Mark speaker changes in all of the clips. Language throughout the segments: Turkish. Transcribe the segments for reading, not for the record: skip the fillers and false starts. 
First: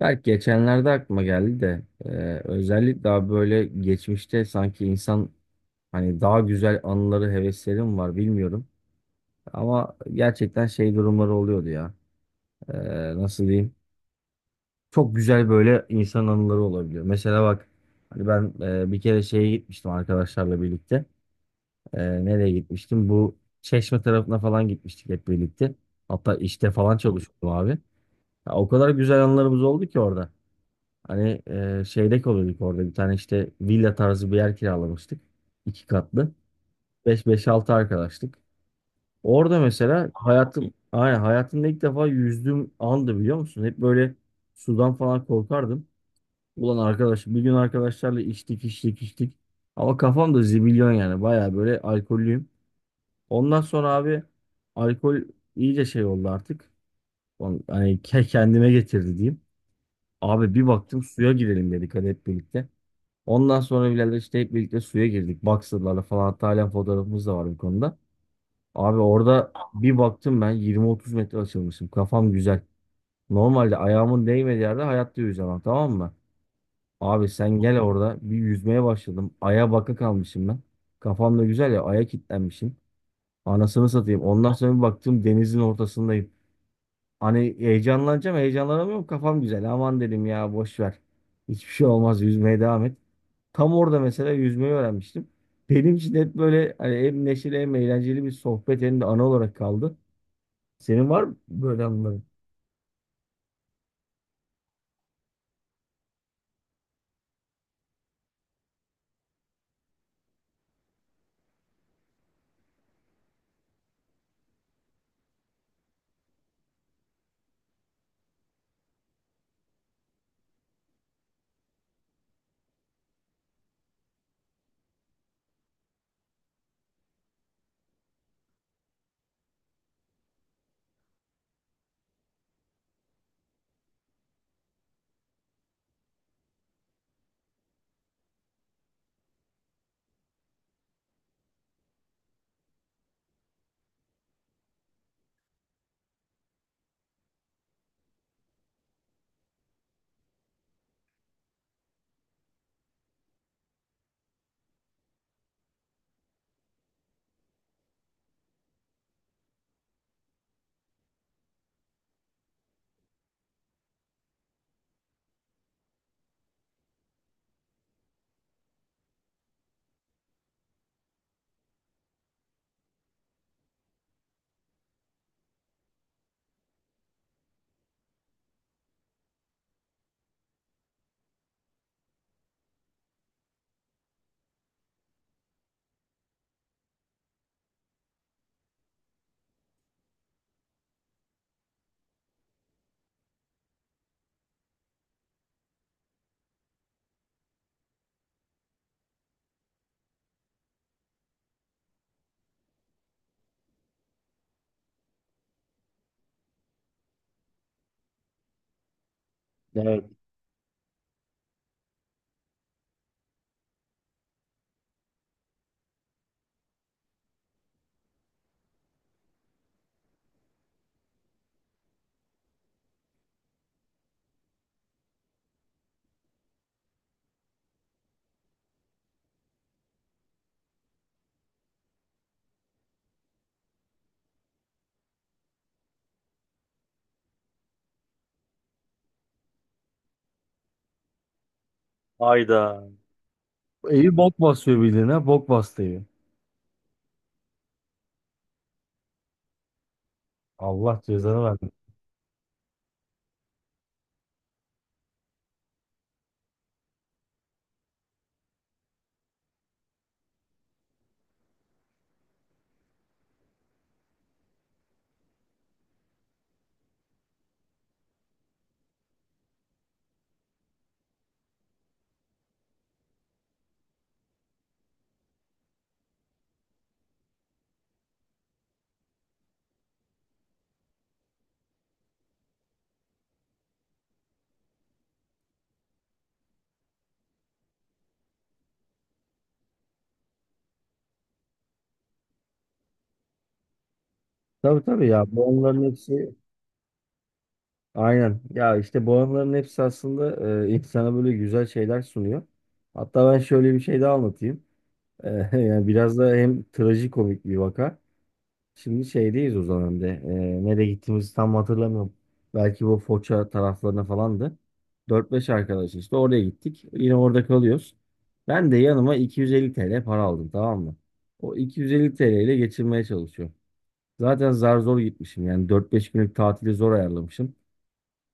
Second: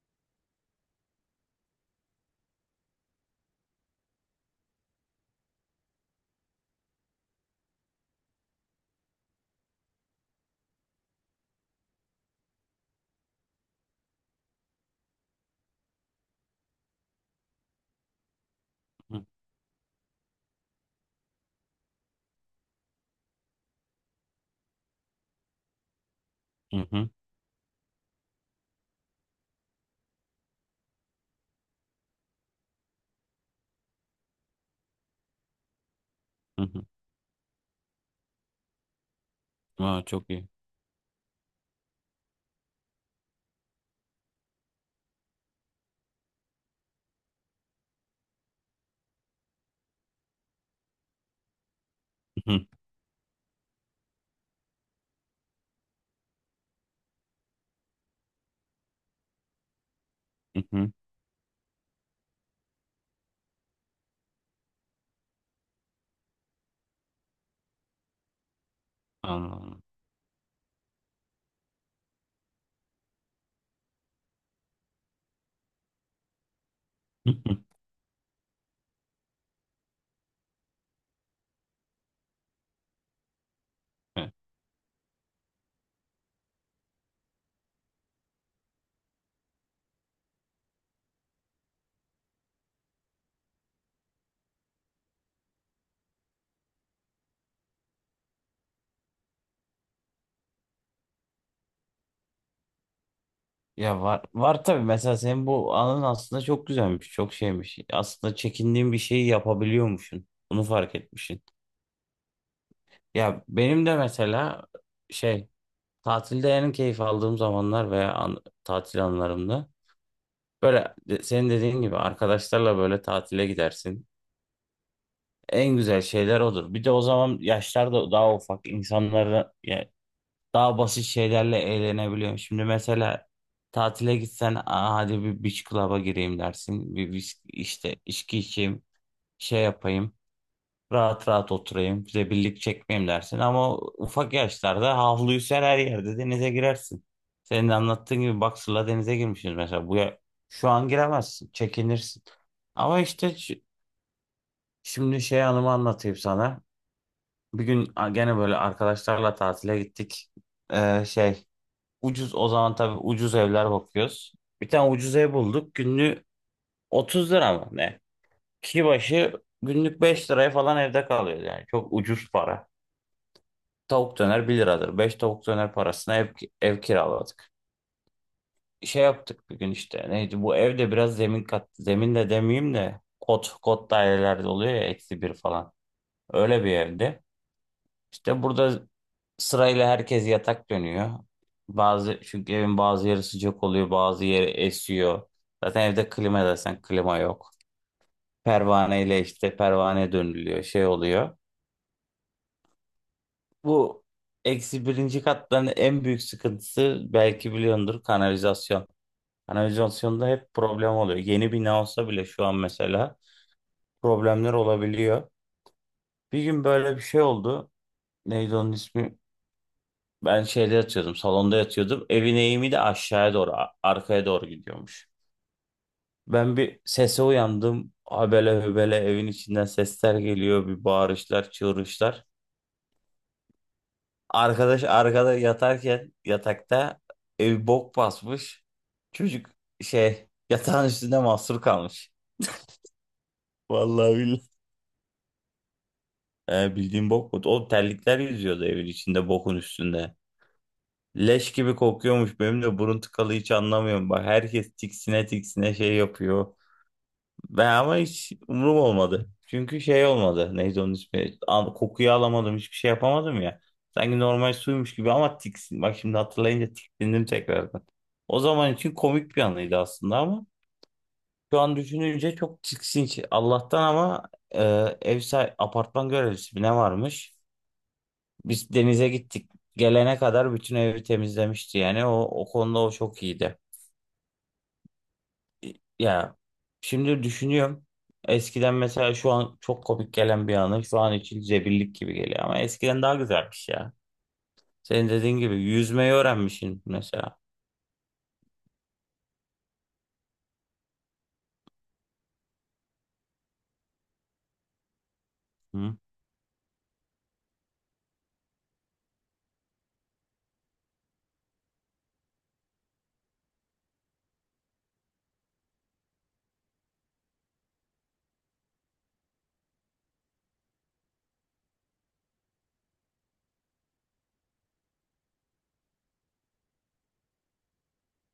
Speaker 1: Belki geçenlerde aklıma geldi de özellikle daha böyle geçmişte sanki insan hani daha güzel anıları hevesleri mi var bilmiyorum. Ama gerçekten şey durumları oluyordu ya. E, Nasıl diyeyim? Çok güzel böyle insan anıları olabiliyor. Mesela bak hani ben bir kere
Speaker 2: Hı
Speaker 1: şeye gitmiştim arkadaşlarla birlikte. Nereye gitmiştim? Bu Çeşme tarafına falan gitmiştik hep birlikte. Hatta işte
Speaker 2: hı
Speaker 1: falan
Speaker 2: hı.
Speaker 1: çalışıyordum abi. Ya o kadar güzel anılarımız oldu ki orada. Hani şeyde kalıyorduk orada bir tane işte villa tarzı bir yer kiralamıştık. İki katlı.
Speaker 2: Hı hı.
Speaker 1: Beş altı arkadaştık. Orada
Speaker 2: Aa,
Speaker 1: mesela
Speaker 2: çok iyi.
Speaker 1: hayatım aynen hayatımda ilk defa yüzdüğüm andı biliyor musun? Hep böyle sudan falan korkardım. Ulan arkadaş bir gün arkadaşlarla içtik içtik içtik. Ama kafam da zibilyon yani baya böyle alkollüyüm.
Speaker 2: Hı hı
Speaker 1: Ondan sonra abi alkol iyice şey oldu artık. Kendime getirdi diyeyim. Abi
Speaker 2: hı
Speaker 1: bir
Speaker 2: hı.
Speaker 1: baktım suya girelim dedik hadi hep birlikte. Ondan sonra birader işte hep birlikte suya girdik. Boxer'larla falan hatta halen fotoğrafımız da var bu konuda. Abi orada
Speaker 2: Anladım.
Speaker 1: bir baktım ben 20-30 metre açılmışım. Kafam güzel. Normalde ayağımın değmediği yerde hayatta yüzemem, tamam mı? Abi
Speaker 2: Hı
Speaker 1: sen
Speaker 2: hı.
Speaker 1: gel orada bir yüzmeye başladım. Aya baka kalmışım ben. Kafam da güzel ya, aya kilitlenmişim. Anasını satayım.
Speaker 2: Evet.
Speaker 1: Ondan sonra bir baktım denizin ortasındayım. Hani heyecanlanacağım heyecanlanamıyorum kafam güzel. Aman dedim ya boş ver. Hiçbir şey olmaz yüzmeye devam et. Tam orada mesela yüzmeyi öğrenmiştim. Benim için hep böyle hani hem neşeli hem eğlenceli bir sohbet hem de ana olarak kaldı. Senin var mı böyle anıların?
Speaker 2: Ya var var tabii, mesela senin bu anın aslında çok güzelmiş, çok şeymiş. Aslında çekindiğin bir şeyi yapabiliyormuşsun. Bunu fark etmişsin. Ya benim de mesela şey, tatilde en keyif aldığım zamanlar veya tatil anlarımda, böyle senin dediğin gibi arkadaşlarla böyle tatile gidersin. En güzel şeyler odur. Bir de o zaman yaşlar da daha ufak insanlara, daha basit şeylerle eğlenebiliyorum. Şimdi mesela tatile gitsen, aa, hadi bir beach club'a gireyim dersin. Bir işte içki içeyim, şey yapayım. Rahat rahat oturayım, birlik çekmeyeyim dersin. Ama ufak yaşlarda havluyu ser, her yerde denize girersin. Senin de anlattığın gibi boxer'la denize girmişsiniz mesela. Şu an giremezsin, çekinirsin. Ama işte şimdi şey, anımı anlatayım sana. Bir gün gene böyle arkadaşlarla tatile gittik. Şey, ucuz o zaman, tabii ucuz evler bakıyoruz. Bir tane ucuz ev bulduk. Günlük 30 lira mı ne? Kişi başı günlük 5 liraya falan evde kalıyor yani. Çok ucuz para. Tavuk döner 1 liradır. 5 tavuk döner parasına ev, kiraladık. Şey yaptık bir gün işte. Neydi bu evde, biraz zemin kat. Zemin de demeyeyim de kot dairelerde oluyor ya, eksi bir falan. Öyle bir evdi. İşte burada sırayla herkes yatak dönüyor. Bazı, çünkü evin bazı yeri sıcak oluyor, bazı yeri esiyor. Zaten evde klima desen klima yok. Pervaneyle işte, pervane dönülüyor, şey oluyor. Bu eksi birinci katların en büyük sıkıntısı, belki biliyordur, kanalizasyon.
Speaker 1: Evet.
Speaker 2: Kanalizasyonda hep problem oluyor. Yeni bina olsa bile şu an mesela problemler olabiliyor. Bir gün böyle bir şey oldu. Neydi onun ismi? Ben şeyde yatıyordum, salonda yatıyordum. Evin eğimi de aşağıya doğru, arkaya doğru gidiyormuş. Ben bir sese uyandım. Habele hübele evin içinden sesler geliyor, bir bağırışlar, çığırışlar. Arkadaş arkada yatarken, yatakta evi bok basmış. Çocuk şey, yatağın üstünde mahsur kalmış.
Speaker 1: Hayda.
Speaker 2: Vallahi
Speaker 1: Evi bok
Speaker 2: billahi.
Speaker 1: basıyor bildiğin, ha. Bok bastı evi.
Speaker 2: Bildiğin bok mu? O terlikler yüzüyordu evin içinde, bokun üstünde.
Speaker 1: Allah cezanı
Speaker 2: Leş
Speaker 1: versin.
Speaker 2: gibi kokuyormuş. Benim de burun tıkalı, hiç anlamıyorum. Bak herkes tiksine tiksine şey yapıyor. Ben ama hiç umurum olmadı. Çünkü şey olmadı. Neydi onun ismi? Kokuyu alamadım. Hiçbir şey yapamadım ya. Sanki normal suymuş gibi, ama tiksin. Bak şimdi hatırlayınca tiksindim tekrardan. O zaman için komik bir anıydı aslında, ama şu an düşününce çok tiksinç. Allah'tan ama e, ev sahibi, apartman görevlisi mi ne varmış? Biz denize gittik. Gelene kadar bütün evi temizlemişti yani. O konuda o çok iyiydi. Ya, şimdi düşünüyorum. Eskiden mesela, şu an çok komik gelen bir anı şu an için zebillik gibi geliyor, ama eskiden daha güzelmiş ya.
Speaker 1: Tabii tabii
Speaker 2: Senin
Speaker 1: ya,
Speaker 2: dediğin
Speaker 1: bu
Speaker 2: gibi
Speaker 1: anıların
Speaker 2: yüzmeyi
Speaker 1: hepsi
Speaker 2: öğrenmişsin mesela.
Speaker 1: aynen. Ya işte bu anıların hepsi aslında insana böyle güzel şeyler sunuyor. Hatta ben şöyle bir şey daha anlatayım. E, yani
Speaker 2: Hı
Speaker 1: biraz da hem trajikomik bir vaka. Şimdi şeydeyiz o zaman bir de. Nereye gittiğimizi tam hatırlamıyorum. Belki bu Foça taraflarına falandı. Dört beş arkadaş işte oraya gittik. Yine orada kalıyoruz. Ben de yanıma 250 TL para aldım, tamam mı? O 250 TL ile geçirmeye çalışıyorum. Zaten zar zor gitmişim yani dört beş günlük tatili zor ayarlamışım.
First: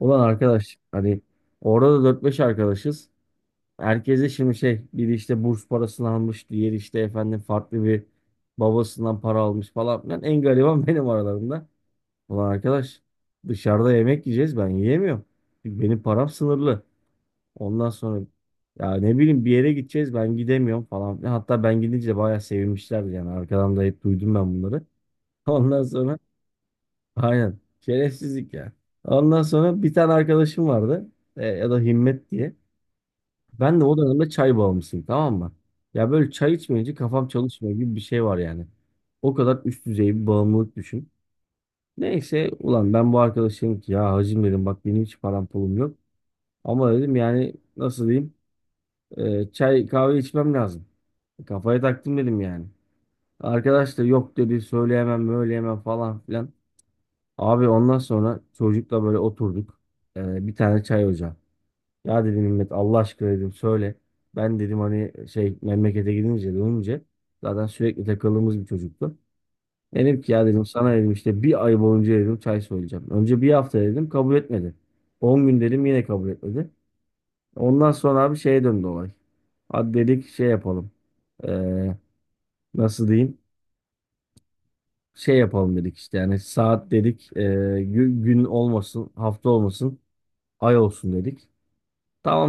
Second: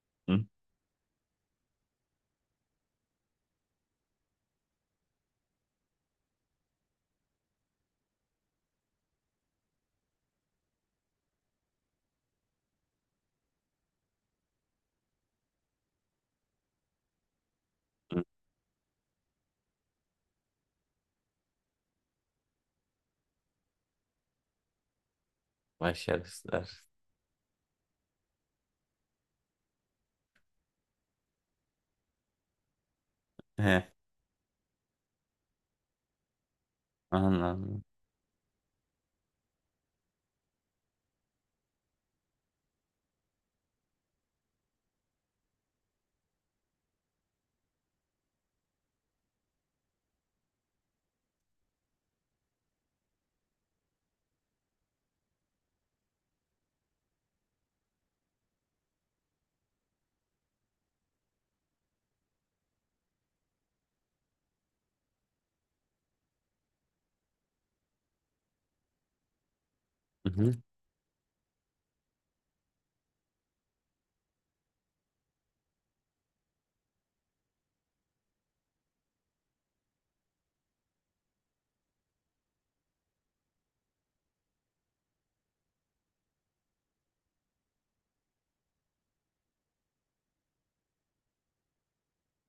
Speaker 1: Ulan
Speaker 2: hı
Speaker 1: arkadaş hani orada da 4-5 arkadaşız. Herkese şimdi şey, biri işte burs parasını almış, diğeri işte efendim farklı bir babasından para almış falan filan. En gariban benim aralarında. Ulan arkadaş dışarıda yemek yiyeceğiz ben yiyemiyorum. Çünkü benim param sınırlı. Ondan sonra
Speaker 2: hı.
Speaker 1: ya ne bileyim bir yere gideceğiz ben gidemiyorum falan filan. Hatta ben gidince de bayağı sevinmişlerdi yani arkadan da hep duydum ben bunları. Ondan sonra
Speaker 2: Başarısızlar.
Speaker 1: aynen şerefsizlik ya. Ondan sonra bir tane arkadaşım vardı, ya da Himmet diye. Ben
Speaker 2: He,
Speaker 1: de o dönemde çay bağımlısıyım, tamam mı? Ya böyle çay içmeyince kafam çalışmıyor
Speaker 2: anladım.
Speaker 1: gibi bir şey var yani. O kadar üst düzey bir bağımlılık düşün. Neyse ulan ben bu arkadaşım ki ya, hacım dedim, bak benim hiç param pulum yok. Ama dedim yani nasıl diyeyim, çay kahve içmem lazım. Kafaya taktım dedim yani. Arkadaş da yok dedi, söyleyemem söyleyemem falan filan. Abi ondan sonra çocukla böyle oturduk. Bir tane çay ocağı. Ya dedim Mehmet, Allah aşkına dedim, söyle. Ben dedim hani şey memlekete gidince dönünce, zaten sürekli takıldığımız bir çocuktu. Dedim ki
Speaker 2: Hı
Speaker 1: ya
Speaker 2: hı
Speaker 1: dedim, sana dedim işte bir ay boyunca dedim çay söyleyeceğim. Önce bir hafta dedim, kabul etmedi. 10 gün dedim, yine kabul etmedi. Ondan sonra abi şeye döndü olay. Hadi dedik şey yapalım. Ee, Nasıl diyeyim? Şey yapalım dedik işte yani saat dedik. Gün olmasın hafta olmasın ay olsun dedik.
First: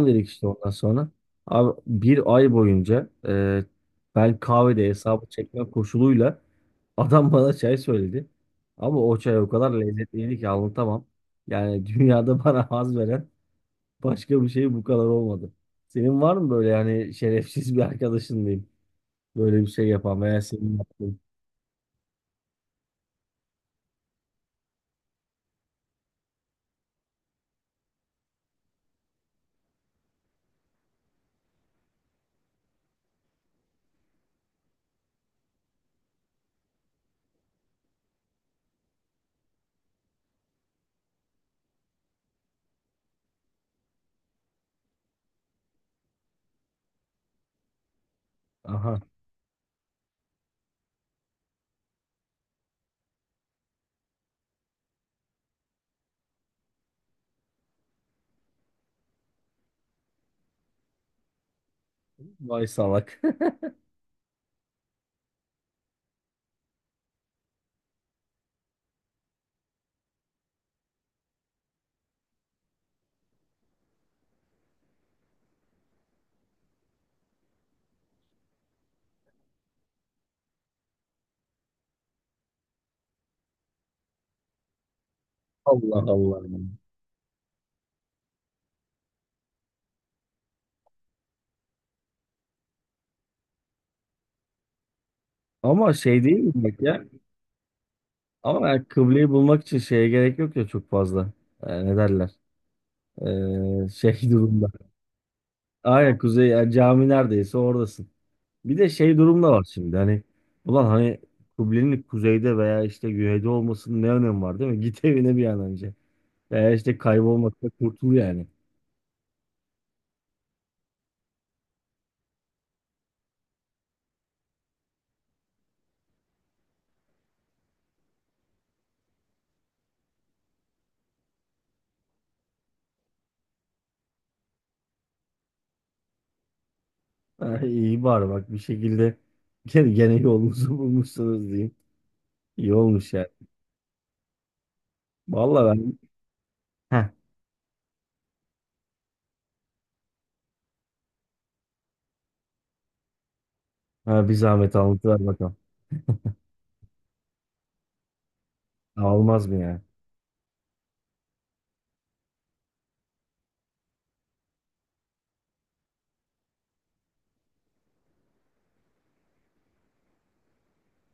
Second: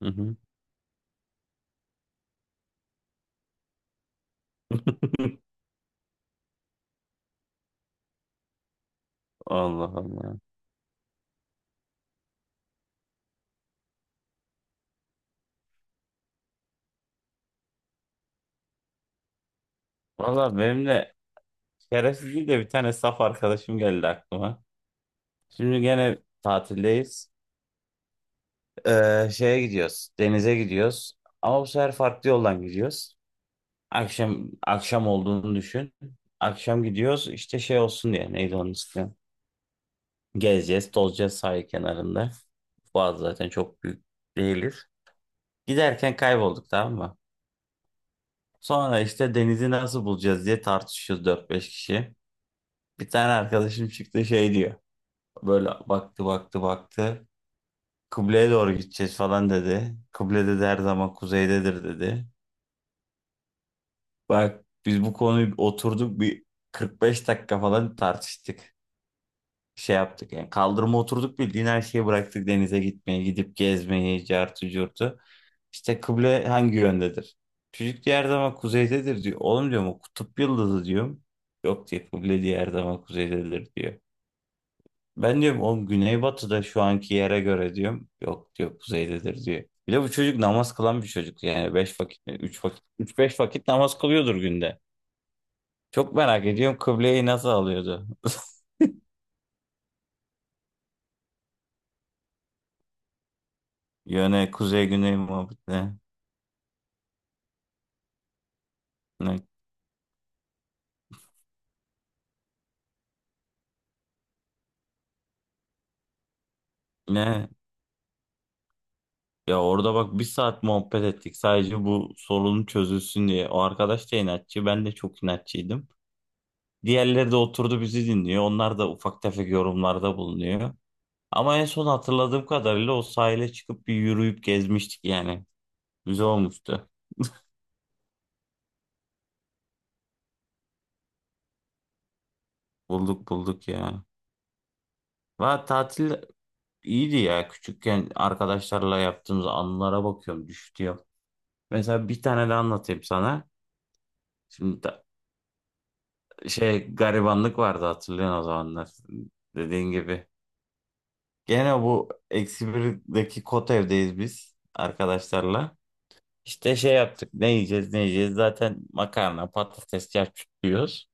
Speaker 2: hı.
Speaker 1: dedik
Speaker 2: Hı.
Speaker 1: işte ondan sonra. Abi bir ay boyunca ben kahvede hesabı çekme koşuluyla adam bana çay söyledi. Ama o çay o kadar
Speaker 2: Allah Allah.
Speaker 1: lezzetliydi ki anlatamam. Yani dünyada bana haz veren başka bir şey bu kadar olmadı. Senin var mı böyle yani şerefsiz bir arkadaşın diyeyim. Böyle bir şey yapan veya
Speaker 2: Valla
Speaker 1: senin
Speaker 2: benim de
Speaker 1: yaptığın.
Speaker 2: şerefsiz değil de, bir tane saf arkadaşım geldi aklıma. Şimdi gene tatildeyiz. Şeye gidiyoruz. Denize gidiyoruz. Ama bu sefer farklı yoldan gidiyoruz. Akşam, akşam olduğunu düşün. Akşam gidiyoruz işte, şey olsun diye, neydi onun ismi? Gezeceğiz, tozacağız sahil kenarında. Boğaz zaten çok büyük değiliz. Giderken kaybolduk, tamam mı? Sonra
Speaker 1: Aha,
Speaker 2: işte denizi nasıl bulacağız diye tartışıyoruz dört beş kişi. Bir tane arkadaşım çıktı şey diyor. Böyle baktı baktı baktı. Kıbleye doğru gideceğiz falan dedi. Kıble, dedi, her zaman kuzeydedir dedi.
Speaker 1: vay salak.
Speaker 2: Bak biz bu konuyu oturduk bir 45 dakika falan tartıştık. Şey yaptık yani, kaldırıma oturduk, bildiğin her şeyi bıraktık, denize gitmeyi, gidip gezmeyi, cartı curtu. İşte kıble hangi yöndedir? Çocuk, diğer zaman kuzeydedir diyor. Oğlum, diyorum, o kutup yıldızı diyorum. Yok diyor, kıble diğer zaman kuzeydedir diyor. Ben diyorum oğlum,
Speaker 1: Allah Allah.
Speaker 2: güneybatıda şu anki yere göre diyorum. Yok diyor, kuzeydedir diyor. Bir de bu çocuk namaz kılan bir çocuk yani, beş vakit, üç vakit, 3 5 vakit namaz kılıyordur günde.
Speaker 1: Ama
Speaker 2: Çok
Speaker 1: şey değil
Speaker 2: merak
Speaker 1: mi
Speaker 2: ediyorum,
Speaker 1: demek ya?
Speaker 2: kıbleyi nasıl alıyordu?
Speaker 1: Ama yani kıbleyi bulmak için şeye gerek yok ya çok fazla. Ne derler? Şey
Speaker 2: Yöne,
Speaker 1: durumda.
Speaker 2: kuzey güney muhabbetine.
Speaker 1: Aynen kuzey yani cami neredeyse oradasın. Bir de şey durumda var şimdi hani ulan hani kıblenin kuzeyde veya işte güneyde olmasının ne önemi var değil mi? Git evine bir an önce. Veya işte
Speaker 2: Ne?
Speaker 1: kaybolmakta kurtul yani.
Speaker 2: Ya orada bak, 1 saat muhabbet ettik sadece bu sorunun çözülsün diye. O arkadaş da inatçı, ben de çok inatçıydım. Diğerleri de oturdu bizi dinliyor. Onlar da ufak tefek yorumlarda bulunuyor. Ama en son hatırladığım kadarıyla o sahile çıkıp bir yürüyüp gezmiştik yani. Güzel olmuştu.
Speaker 1: Ha, iyi bari bak bir şekilde gene yolunuzu bulmuşsunuz diyeyim. İyi olmuş yani.
Speaker 2: Bulduk bulduk ya. Va
Speaker 1: Vallahi ben,
Speaker 2: tatil
Speaker 1: heh,
Speaker 2: iyiydi ya. Küçükken arkadaşlarla yaptığımız anılara bakıyorum, düştü ya. Mesela bir tane de anlatayım sana.
Speaker 1: ha, bir zahmet
Speaker 2: Şimdi
Speaker 1: anlatıver bakalım.
Speaker 2: şey, garibanlık vardı, hatırlıyorsun o zamanlar.
Speaker 1: Almaz mı yani?
Speaker 2: Dediğin gibi. Gene bu eksi birdeki kot evdeyiz biz arkadaşlarla. İşte şey yaptık, ne yiyeceğiz ne yiyeceğiz, zaten makarna patates çarçur yiyoruz.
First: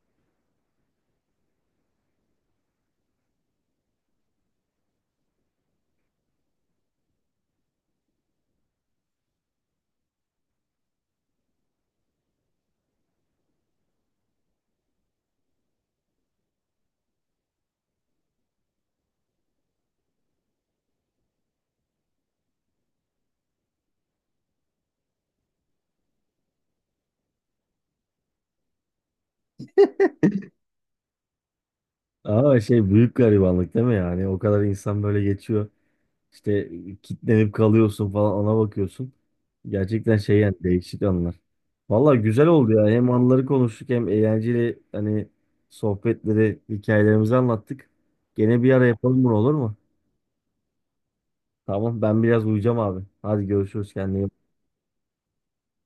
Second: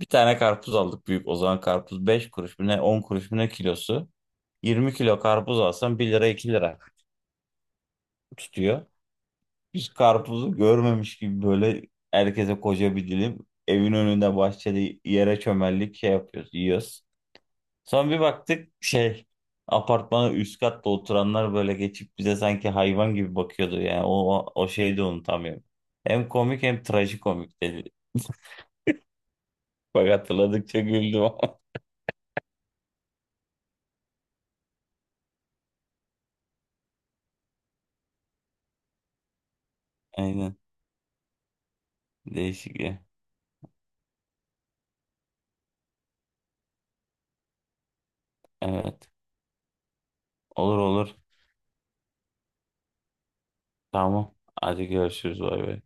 Speaker 2: Bir tane karpuz aldık büyük, o zaman karpuz 5 kuruş mu ne, 10 kuruş mu ne kilosu. 20 kilo karpuz alsan 1 lira 2 lira tutuyor. Biz karpuzu görmemiş gibi böyle herkese koca bir dilim, evin önünde bahçede yere çömeldik, şey yapıyoruz, yiyoruz. Sonra bir baktık şey, apartmanın üst katta oturanlar böyle geçip bize sanki hayvan gibi bakıyordu yani, o şeyi de unutamıyorum. Hem komik hem trajikomik dedi. Bak hatırladıkça güldüm ama.
Speaker 1: Ama şey büyük garibanlık değil mi yani? O kadar insan böyle geçiyor. İşte kitlenip kalıyorsun falan ona bakıyorsun. Gerçekten şey yani
Speaker 2: Aynen,
Speaker 1: değişik anlar. Valla güzel oldu
Speaker 2: değişik
Speaker 1: ya.
Speaker 2: ya.
Speaker 1: Hem anıları konuştuk hem eğlenceli hani sohbetleri, hikayelerimizi anlattık. Gene bir ara
Speaker 2: Evet,
Speaker 1: yapalım bunu, olur mu?
Speaker 2: olur olur,
Speaker 1: Tamam ben biraz uyuyacağım abi. Hadi görüşürüz, kendine iyi
Speaker 2: tamam.
Speaker 1: bak.
Speaker 2: Hadi görüşürüz, bay bay.